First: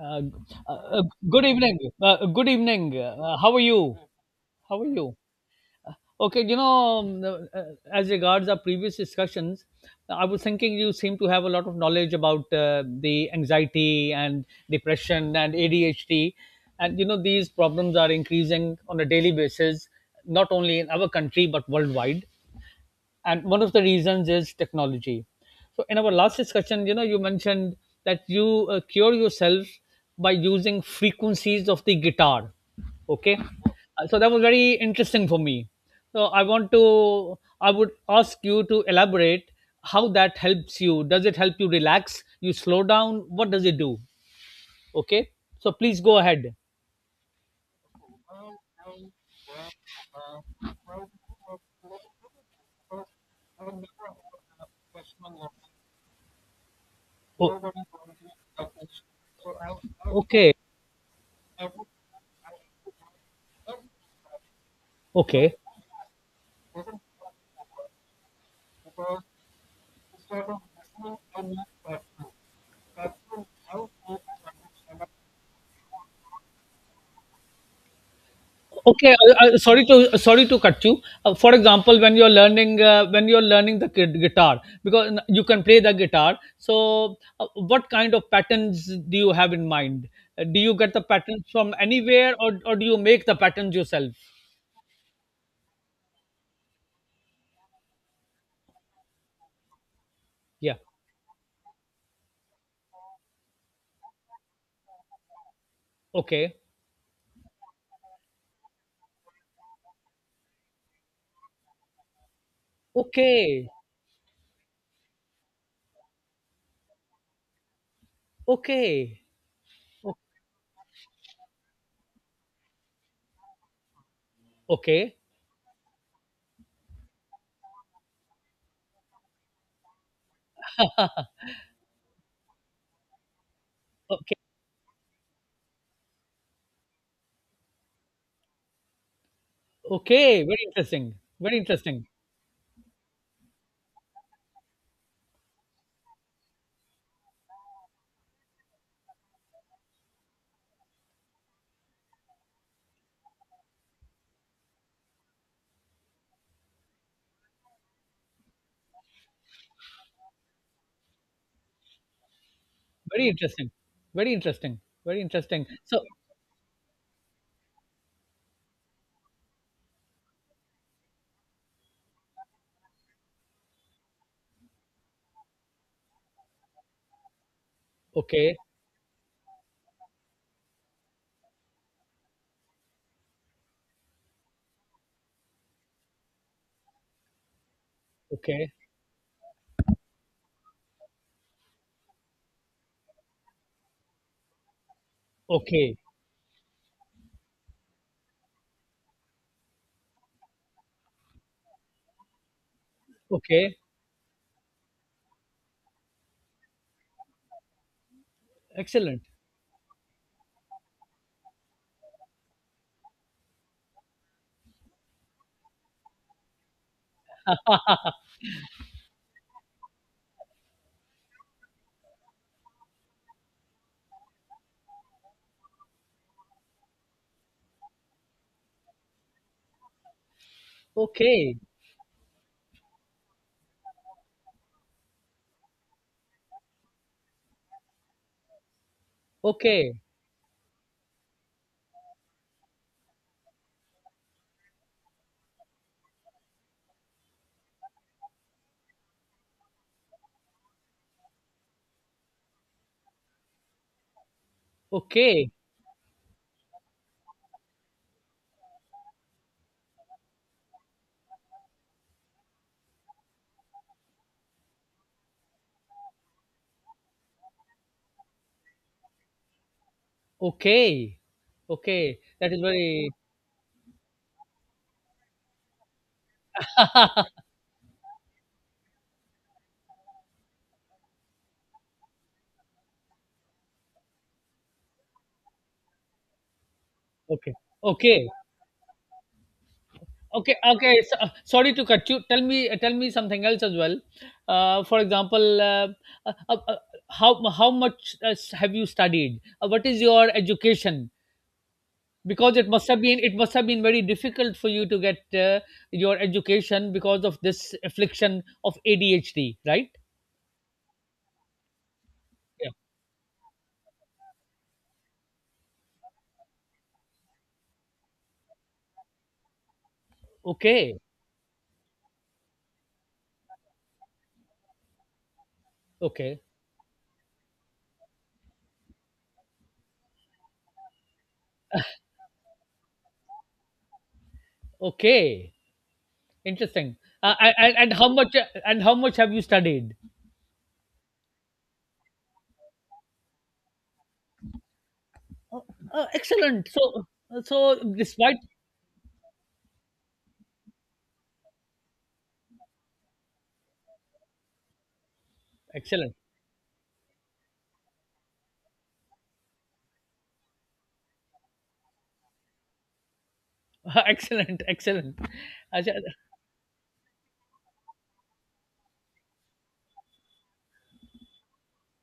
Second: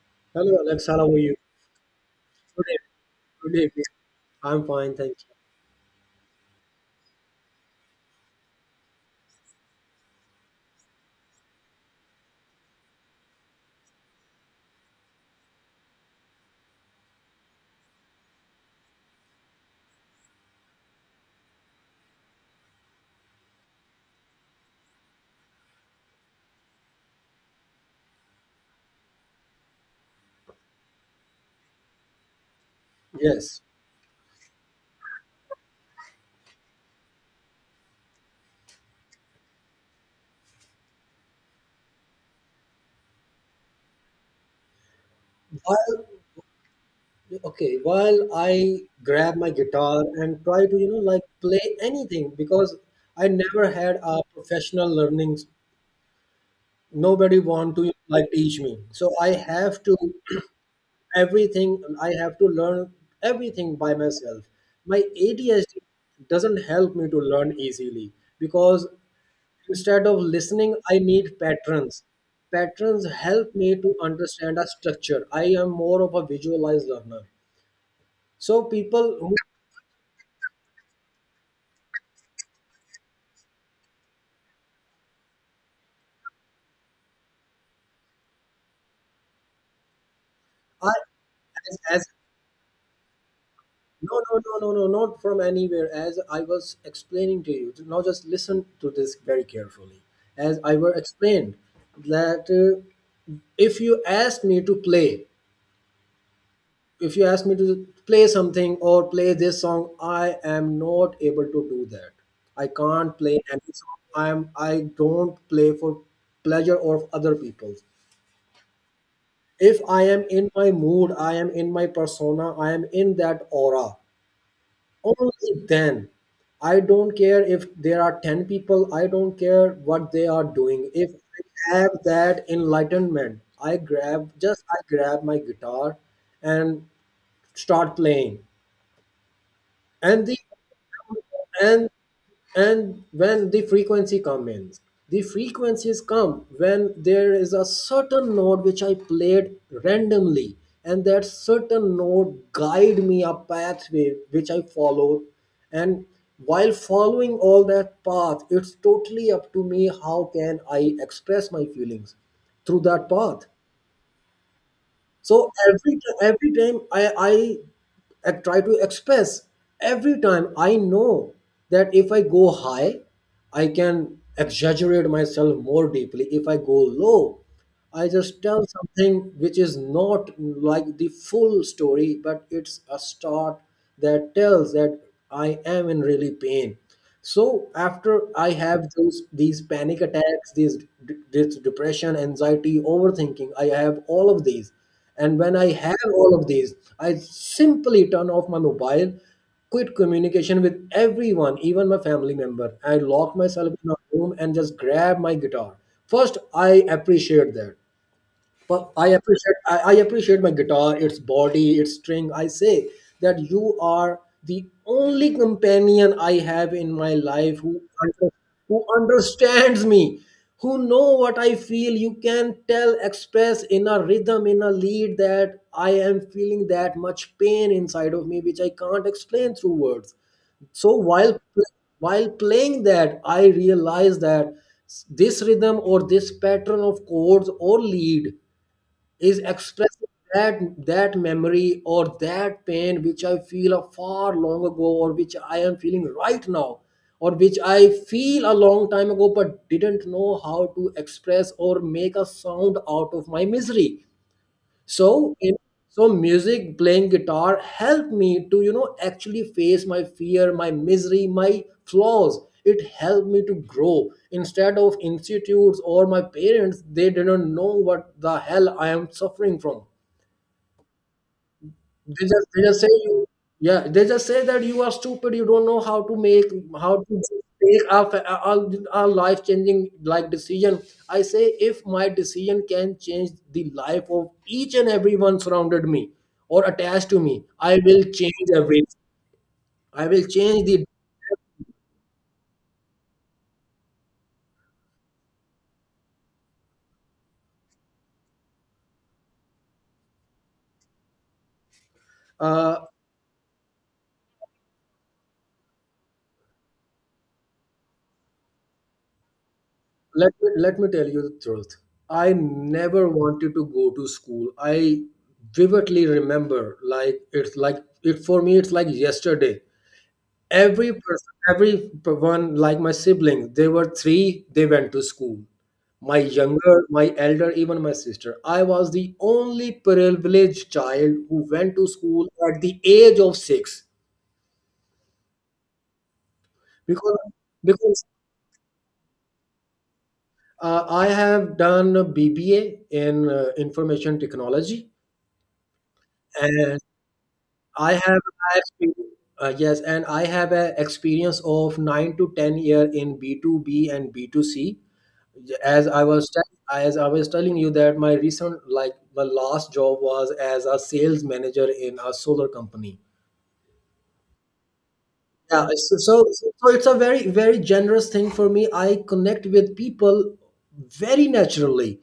Uh, Hello, uh, Alex. How uh, are you? good evening. Good Good evening. evening. How Good are evening. you? I'm How are fine, you? thank Uh, okay, you know, as regards our previous discussions, I was thinking you seem to have a lot of knowledge about the anxiety and depression and ADHD. And, you know, these problems are increasing on a daily basis, not only in our country, but worldwide. And one of the reasons is technology. So in our last discussion, you know, you mentioned that you cure yourself by using frequencies of the guitar. you. Okay. Yes. So that was very interesting for me. so i want to I would ask you to elaborate how that helps you. Does it help you relax? You slow down? What does it do? Okay, so please While go ahead. Okay, while I grab my guitar and try to, like play anything because I never had a professional learnings. Nobody Oh, want to like teach me. So I have to okay. everything. I have to learn everything by myself. My Okay. ADHD doesn't help me to learn easily because instead of listening, I need patterns. Patterns help me to understand a structure. I am more of a visualized learner. So Okay, people who sorry to sorry to cut you. For example, when you're learning the kid guitar, because you can play the guitar. So, what kind of patterns do you have in mind? Do you are get the patterns from as anywhere, or do you make the patterns yourself? no, no, no, no, no, not from anywhere. As I was explaining to you, now just listen to this very carefully. As I Yeah. were explained that if you asked me to play Okay. if you ask me to play something or play this song, I am not able to do that. I can't play Okay. any song. I don't play for pleasure or other people. Okay. If I O- am in my mood, I am in my persona, I am in that aura, Okay. only then. I don't care if there are 10 people, I don't care what they are doing. If I have that enlightenment, i grab Okay. just i grab my guitar and start playing. and the Okay. Very interesting. Very and interesting. and when the frequency comes, the frequencies come when there is a certain note which I played randomly, and that certain note guide me a pathway which I follow. And while following all that path, it's totally up to me how can I express my feelings through that Very path. interesting. Very interesting. Very So interesting. every So, ti- every time I I I try to express. Every time I know that if I go high, I can exaggerate myself more deeply. If I go low, I just okay. tell something which is not like the full story, but it's a start that tells that I am in really pain. So after I Okay. have those these panic attacks, this depression, anxiety, overthinking, I have all of these. And when I Okay. have all of these, I simply turn off my mobile, quit communication with everyone, even my family member. I locked myself Okay. in a room and just grabbed my guitar. First, I appreciate that. But I Excellent. appreciate I, I appreciate my guitar, its body, its string. I say that you are the only companion I have in my life who understands me, who know what I feel. You can tell, express in a rhythm, in a lead that I am feeling that much pain inside of me, which I can't explain through words. So while Okay. while playing that, I realized that this rhythm or this pattern of chords or lead is Okay. expressing that that memory or that pain which I feel a far long ago, or which I am feeling right now, or which I feel a long time ago but didn't know how to express or make a sound out of my misery. so Okay. in so music, playing guitar, helped me to actually face my fear, my misery, my flaws. It helped me to grow instead of institutes or my parents. They didn't know what the hell I am suffering from. Okay. Okay. That is They just say very you Yeah, they just say that you are stupid, you don't know how to make, how to take a, a life changing like decision. I say if my decision can change the life of each and everyone surrounded me or attached to me, okay. I will Okay. change everything. I will Okay. change the Okay. So, sorry to cut you. Tell me. Tell me something else as well. For example, uh, uh, uh, how much have you studied? What is your education? Because uh, it must have been very difficult for you to get your education because of this affliction of ADHD, right? let me tell you the truth. I Yeah. never wanted to go to school. I vividly remember, like, it's like, it for me it's like yesterday. Every Okay. person, like my siblings, they were three, they went to school. My Okay. younger, my elder, even my sister. I was the only privileged child who went to school at the age of 6. Okay. Interesting. because And because how much and how much have you studied? uh, I have done a BBA in information technology. Excellent. And So I have despite a expe- yes, and I have an experience of 9 to 10 year in B2B and B2C. As I excellent, was tell- as I was telling you that my recent, like, my last job was as a sales manager in a solar company. excellent, excellent. Yeah, Acha, so, so it's a very, very generous thing for me. I connect with people very naturally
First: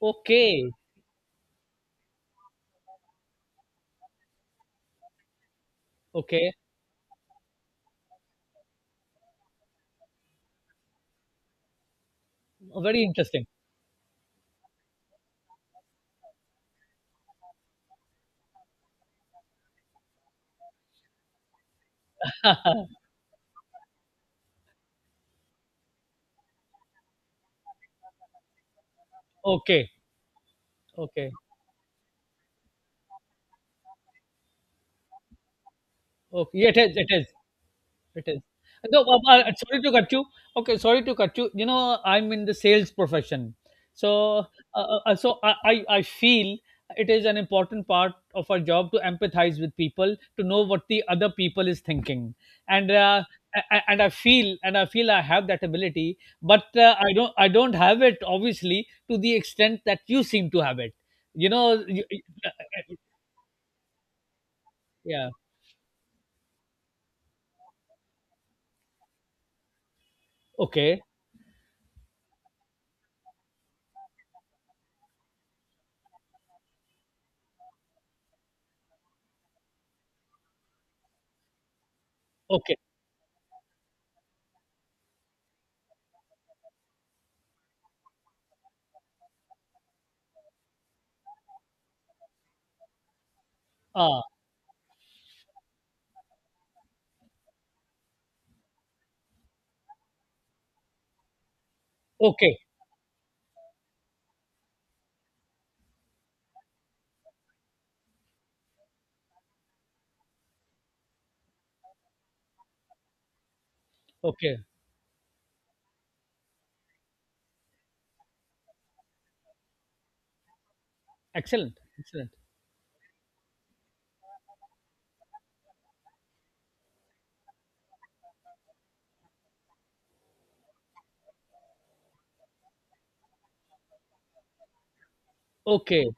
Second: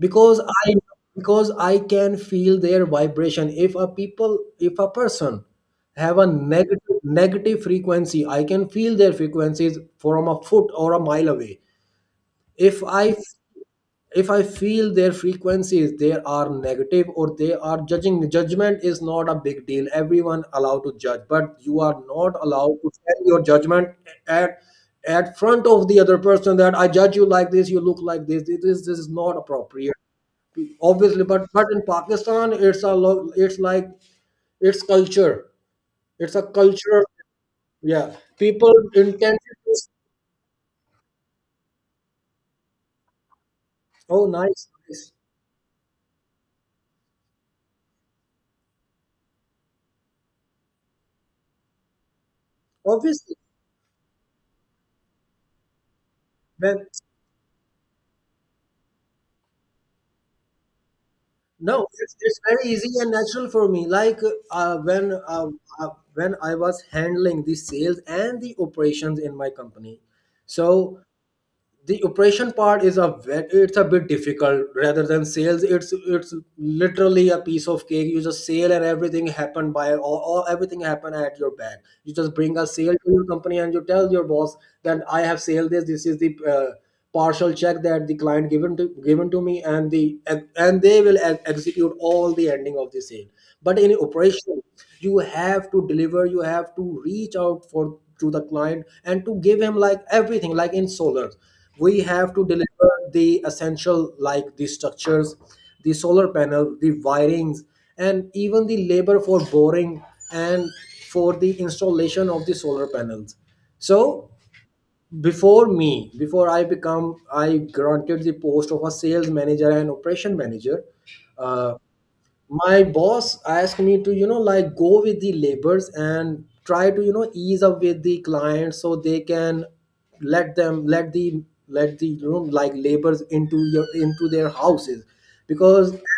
because, okay, I because I can feel their vibration. If a person have a okay, negative frequency, I can feel their frequencies from a foot or a mile away. If very I interesting. if I feel their frequencies, they are negative or they are judging. Judgment is not a big deal, everyone allowed to judge, but you are not allowed to send your judgment at at front of the other person that I judge you like this, you look like this, this is not Okay, appropriate obviously. okay, But in Pakistan, it's like, it's culture it's a okay. It is. culture. It is. Yeah, It is. people No, intend. Sorry to cut you. Okay, sorry to cut you. You know, I'm in the sales profession, Oh so nice, nice. I feel it is an important part of our job to empathize with people, to know what the other people is thinking, and Obviously. and I feel I have that ability, but When I don't have it obviously to the extent that you seem to have it. You know, No, you, it's very easy and natural for me. Like, uh, when yeah. uh, when I was handling the sales and the operations in my company, so Okay. the operation part it's a bit difficult rather than sales. It's literally a piece of cake. You just sale and everything happen by, or everything happen at your back. You just bring a Okay. sale to your company and you tell your boss that I have sale. This is the partial check that the client given to me, and the, and they will execute all the ending of the sale. But in Ah. operation, you have to deliver, you have to reach out for, to the client, and to give him, like, everything. Like in solar, we have to Okay. deliver the essential, like the structures, the solar panel, the wirings, and even the labor for boring and for the installation of the solar panels. So Okay. before me, before I become I granted the post of a sales manager and operation manager. uh, Excellent. Excellent. my boss asked me to like go with the labors and try to ease up with the clients, so they can let them let the let the, like, labors into your, into their houses. Because Okay.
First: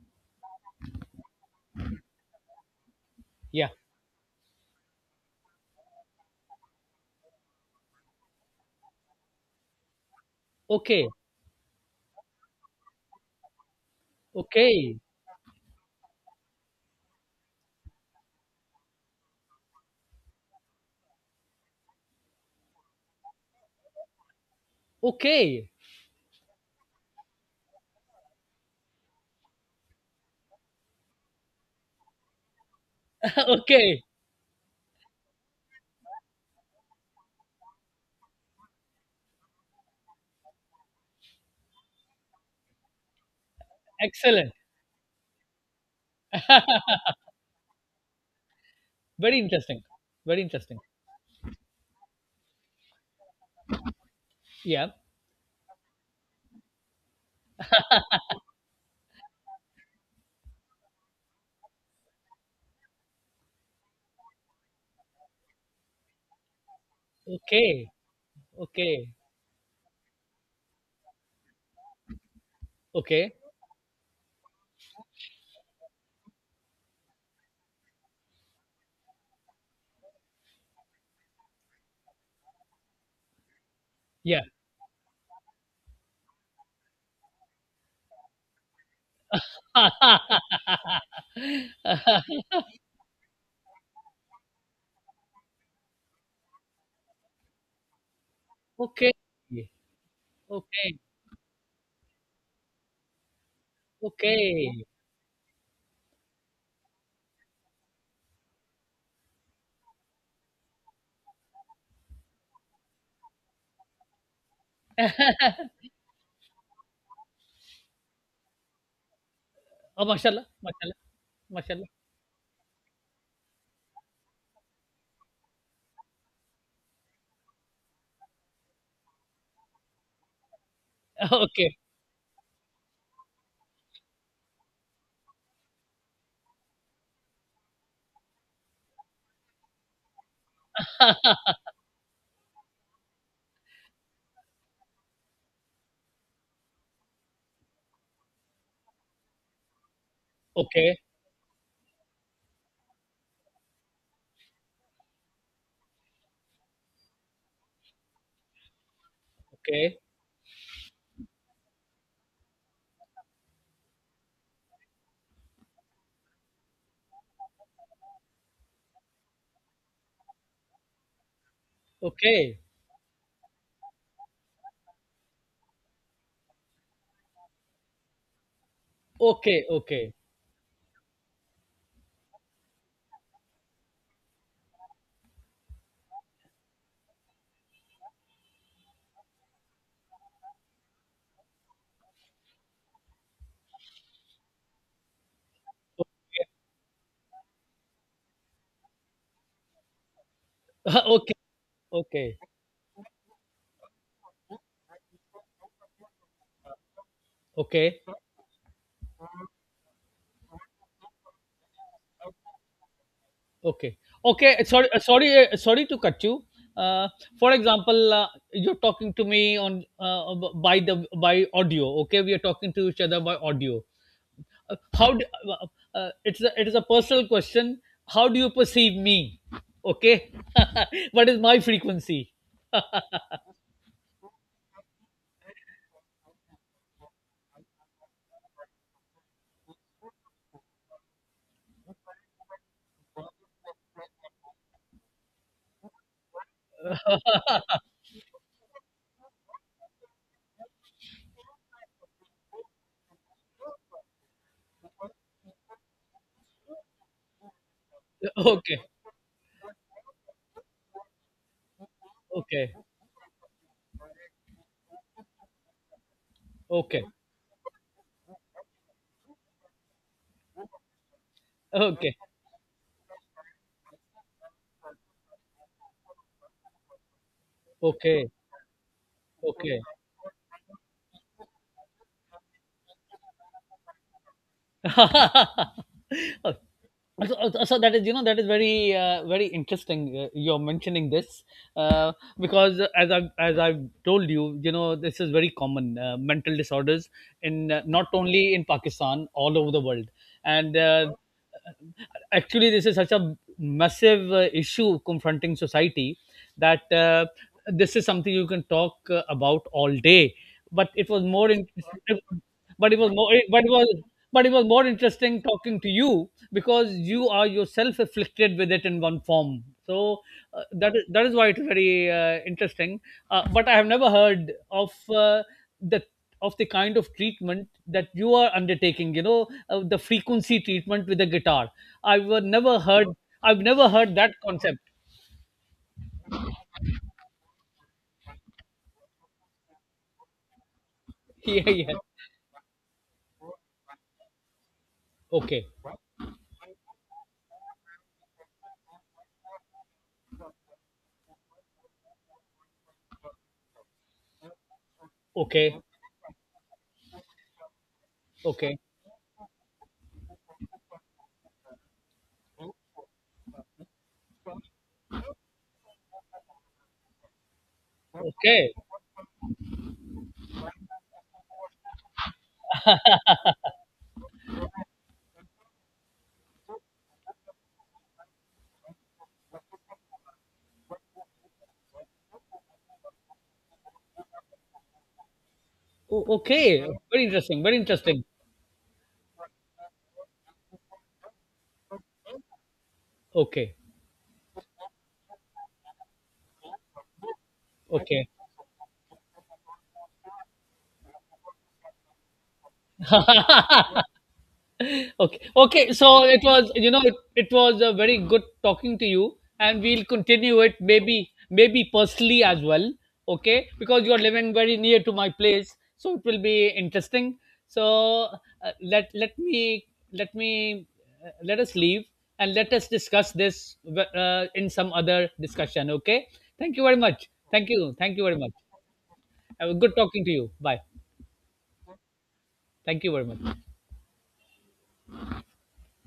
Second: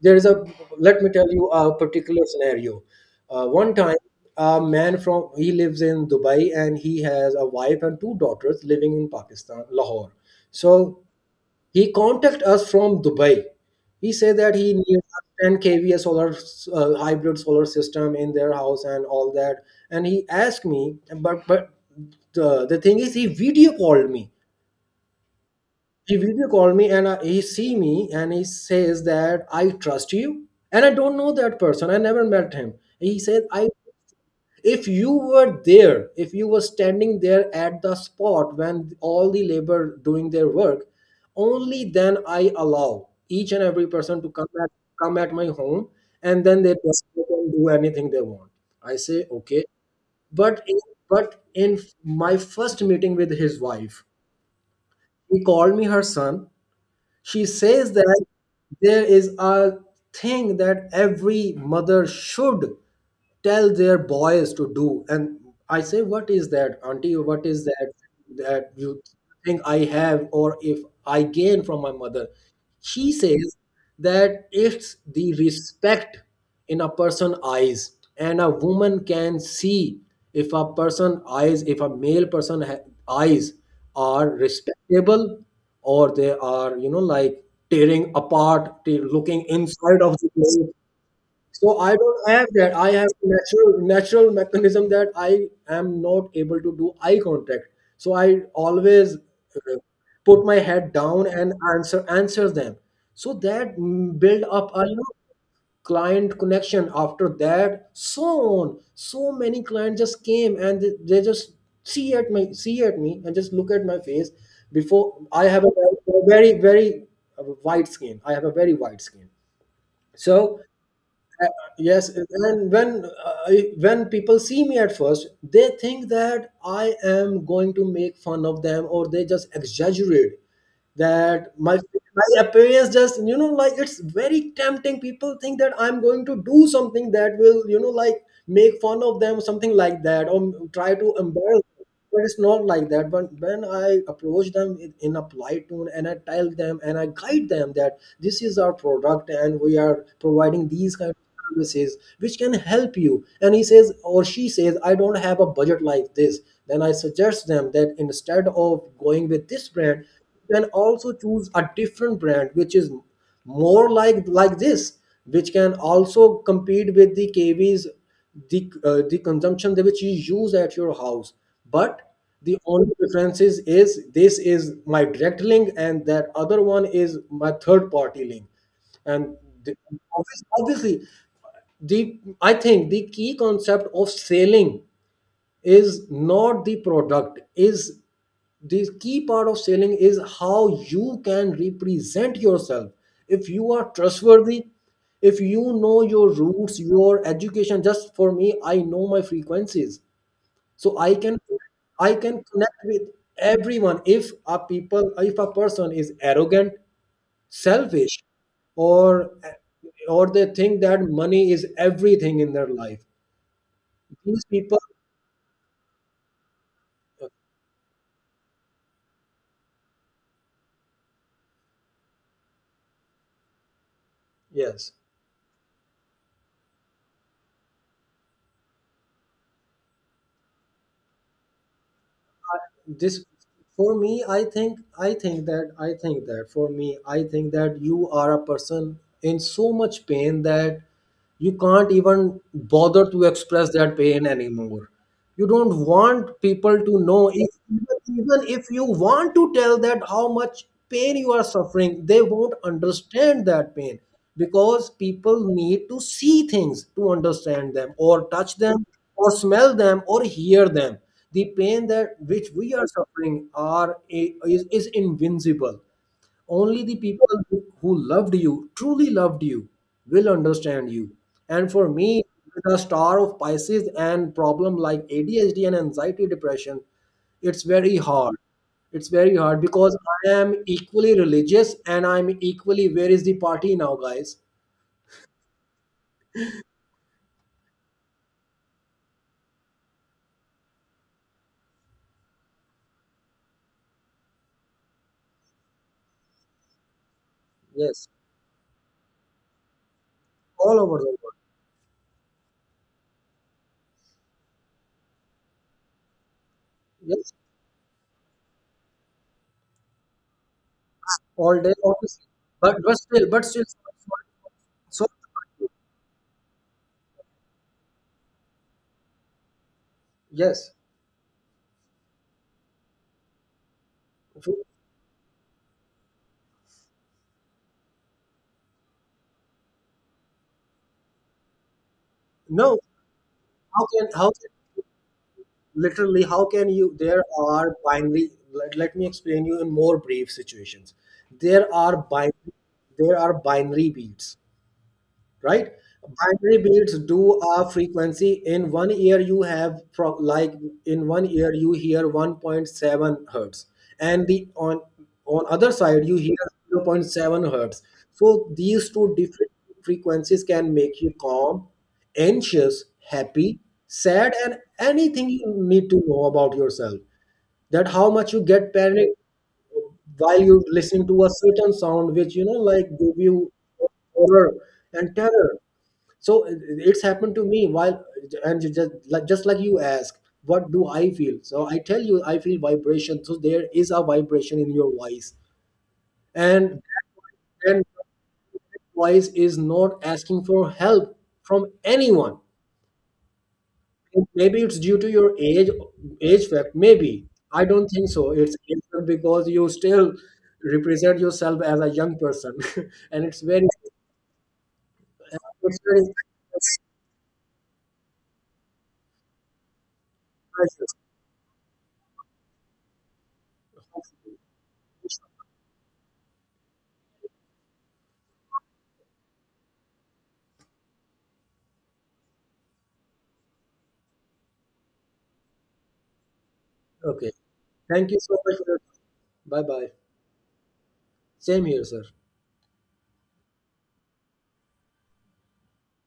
there is a, let me tell you a particular scenario. Yeah. One time, a man from, he lives in Dubai, and he has a wife and two daughters living in Pakistan, Lahore. So Okay. he contacted us from Dubai. He said that he Okay. needs a 10 kVA solar, hybrid solar system in their house and all that. And he asked me, but the thing is, he video called me. Okay. He video called me, and I, he see me and he says that I trust you. And I don't know that person. I never met him. He said, I Okay. if you were there, if you were standing there at the spot when all the labor doing their work, only then I allow each and every person to Excellent. Come at my home, and then they just go and do anything they want. I say Very okay. interesting. Very But in, interesting. but in my first meeting with his wife, Yeah. he called me her son. She says that there is a thing that every mother should tell their boys to do. And I say, what is that, Auntie? What is Okay. that that you Okay. think I have, or if I gain from my mother? She Okay. says that it's the respect in a person eyes, and a woman can see if a person eyes, if a male person eyes are Yeah. respectable, or they are, you know, like tearing apart, looking inside of the. So I don't have that. I have natural mechanism that I am not able to do eye contact. So I Okay. always, put my head Okay. down and answers them. So that, build up Okay. a, client connection. After that, so on, so many clients just came and they just see at me and just look at my face. Before I have a very, very, very, white skin. I have a very white skin. Oh, mashallah. So, Mashallah. uh, Mashallah. yes, and when, when people see me at first, they think that I am going to make fun of them, or they just exaggerate that my, Okay. Appearance just, like, it's very tempting. People think that I'm going to do something that will, like, make fun of them, something like that, or try to embarrass. But it's not like that. But when I approach them in a polite tone, and I tell them and I guide them that this is our product and we are providing these Okay. kind of services which can help you, and he says, or she says, I don't have a budget like this. Then I suggest them that, instead of going with this Okay. brand, you can also choose a different brand which is more like this, which can also compete with the kvs, the consumption that which you use at your house. But the Okay. only differences is this is my direct link, and that other one is my third party link. And Okay. the, Okay. obviously, the I think the key concept of selling is not the product. Is the key part of selling is how you can represent yourself. If you are trustworthy, if you know your roots, your education. Just for me, I know my frequencies, so I Okay. can, I Okay. can connect with everyone. If a person is arrogant, Okay. selfish, or or they think that money is everything in their life, Okay. these Okay. People. Sorry. Sorry. Sorry to cut you. Uh, for example, you're talking to me on by the by audio. Okay, we are talking to each other by audio. Uh, Yes. how do, uh, it's a, it is a personal question. How do you perceive me? Okay, what is my frequency? this For me, I think that for me I think that you are a person in so much pain that you can't even bother to express that pain anymore. You don't want people to know, if, even if you want to tell that how much pain you are suffering, they won't understand that pain, because people need to see things to understand them, or touch Okay, them, or smell them, or hear them. The pain that which we okay, are suffering is invincible. Only the okay, people who loved you, truly loved you, will understand you. And for okay, me, with a star of Pisces and problem like ADHD and anxiety depression, it's very okay, hard. It's very hard okay. because I am equally religious and I'm equally, where is the party now, guys? So, that is, you know, that is very very interesting you're mentioning this uh, because as I've told you, you know, this is very common mental disorders in not Yes, only in pakistan, all over the world. And all over the world. actually, this is such a massive issue confronting society that Yes, this is something you can talk about all day. But it was more all day, interesting. obviously. But But but it was still, more. but still, But it was. so But it was more so- interesting talking to you because you are yourself afflicted with it in one form. So yes. That is why it is very interesting. But I have never heard of the of the kind of treatment that you are undertaking, you know, the frequency treatment with the guitar. i've uh, No, never heard I've never heard how that can concept. literally how can you there are binary let, let me explain you in more brief situations. there Yeah, yeah. are binary there are binary beats, Okay, right? Binary beats do a frequency. In one ear, you have pro- like in one ear you hear 1.7 hertz, and the on other okay, side you hear 0. 0.7 hertz. So okay, these two different frequencies can make you calm, anxious, happy, sad, and anything you need to know about yourself. That how much you get okay. panic while you listen to a certain sound which, like, give you horror and terror. so it- it's happened to me. While, and you just like you ask, what do I feel? So I tell you, I feel vibration. So there is a vibration in your voice, O- okay. and Very interesting. Very and interesting. voice is not asking for help from anyone. Okay. Maybe it's due to your age, fact. Maybe, I don't think so, Okay. it's age fact, because you still represent yourself as a young person, and it's very, Okay. it's Okay. very So it was, you know, it was a very good talking to you, and we'll continue it precious. maybe, maybe personally as well. Okay. Because you're living very near to my place, so it will be interesting. So uh, let let me let me let us leave and let us discuss this in some other discussion. Okay. Thank you very much. Okay, Thank you. thank Thank you you very so much. much. Bye bye. Good talking to you. Bye. Same here, sir. Thank you very much.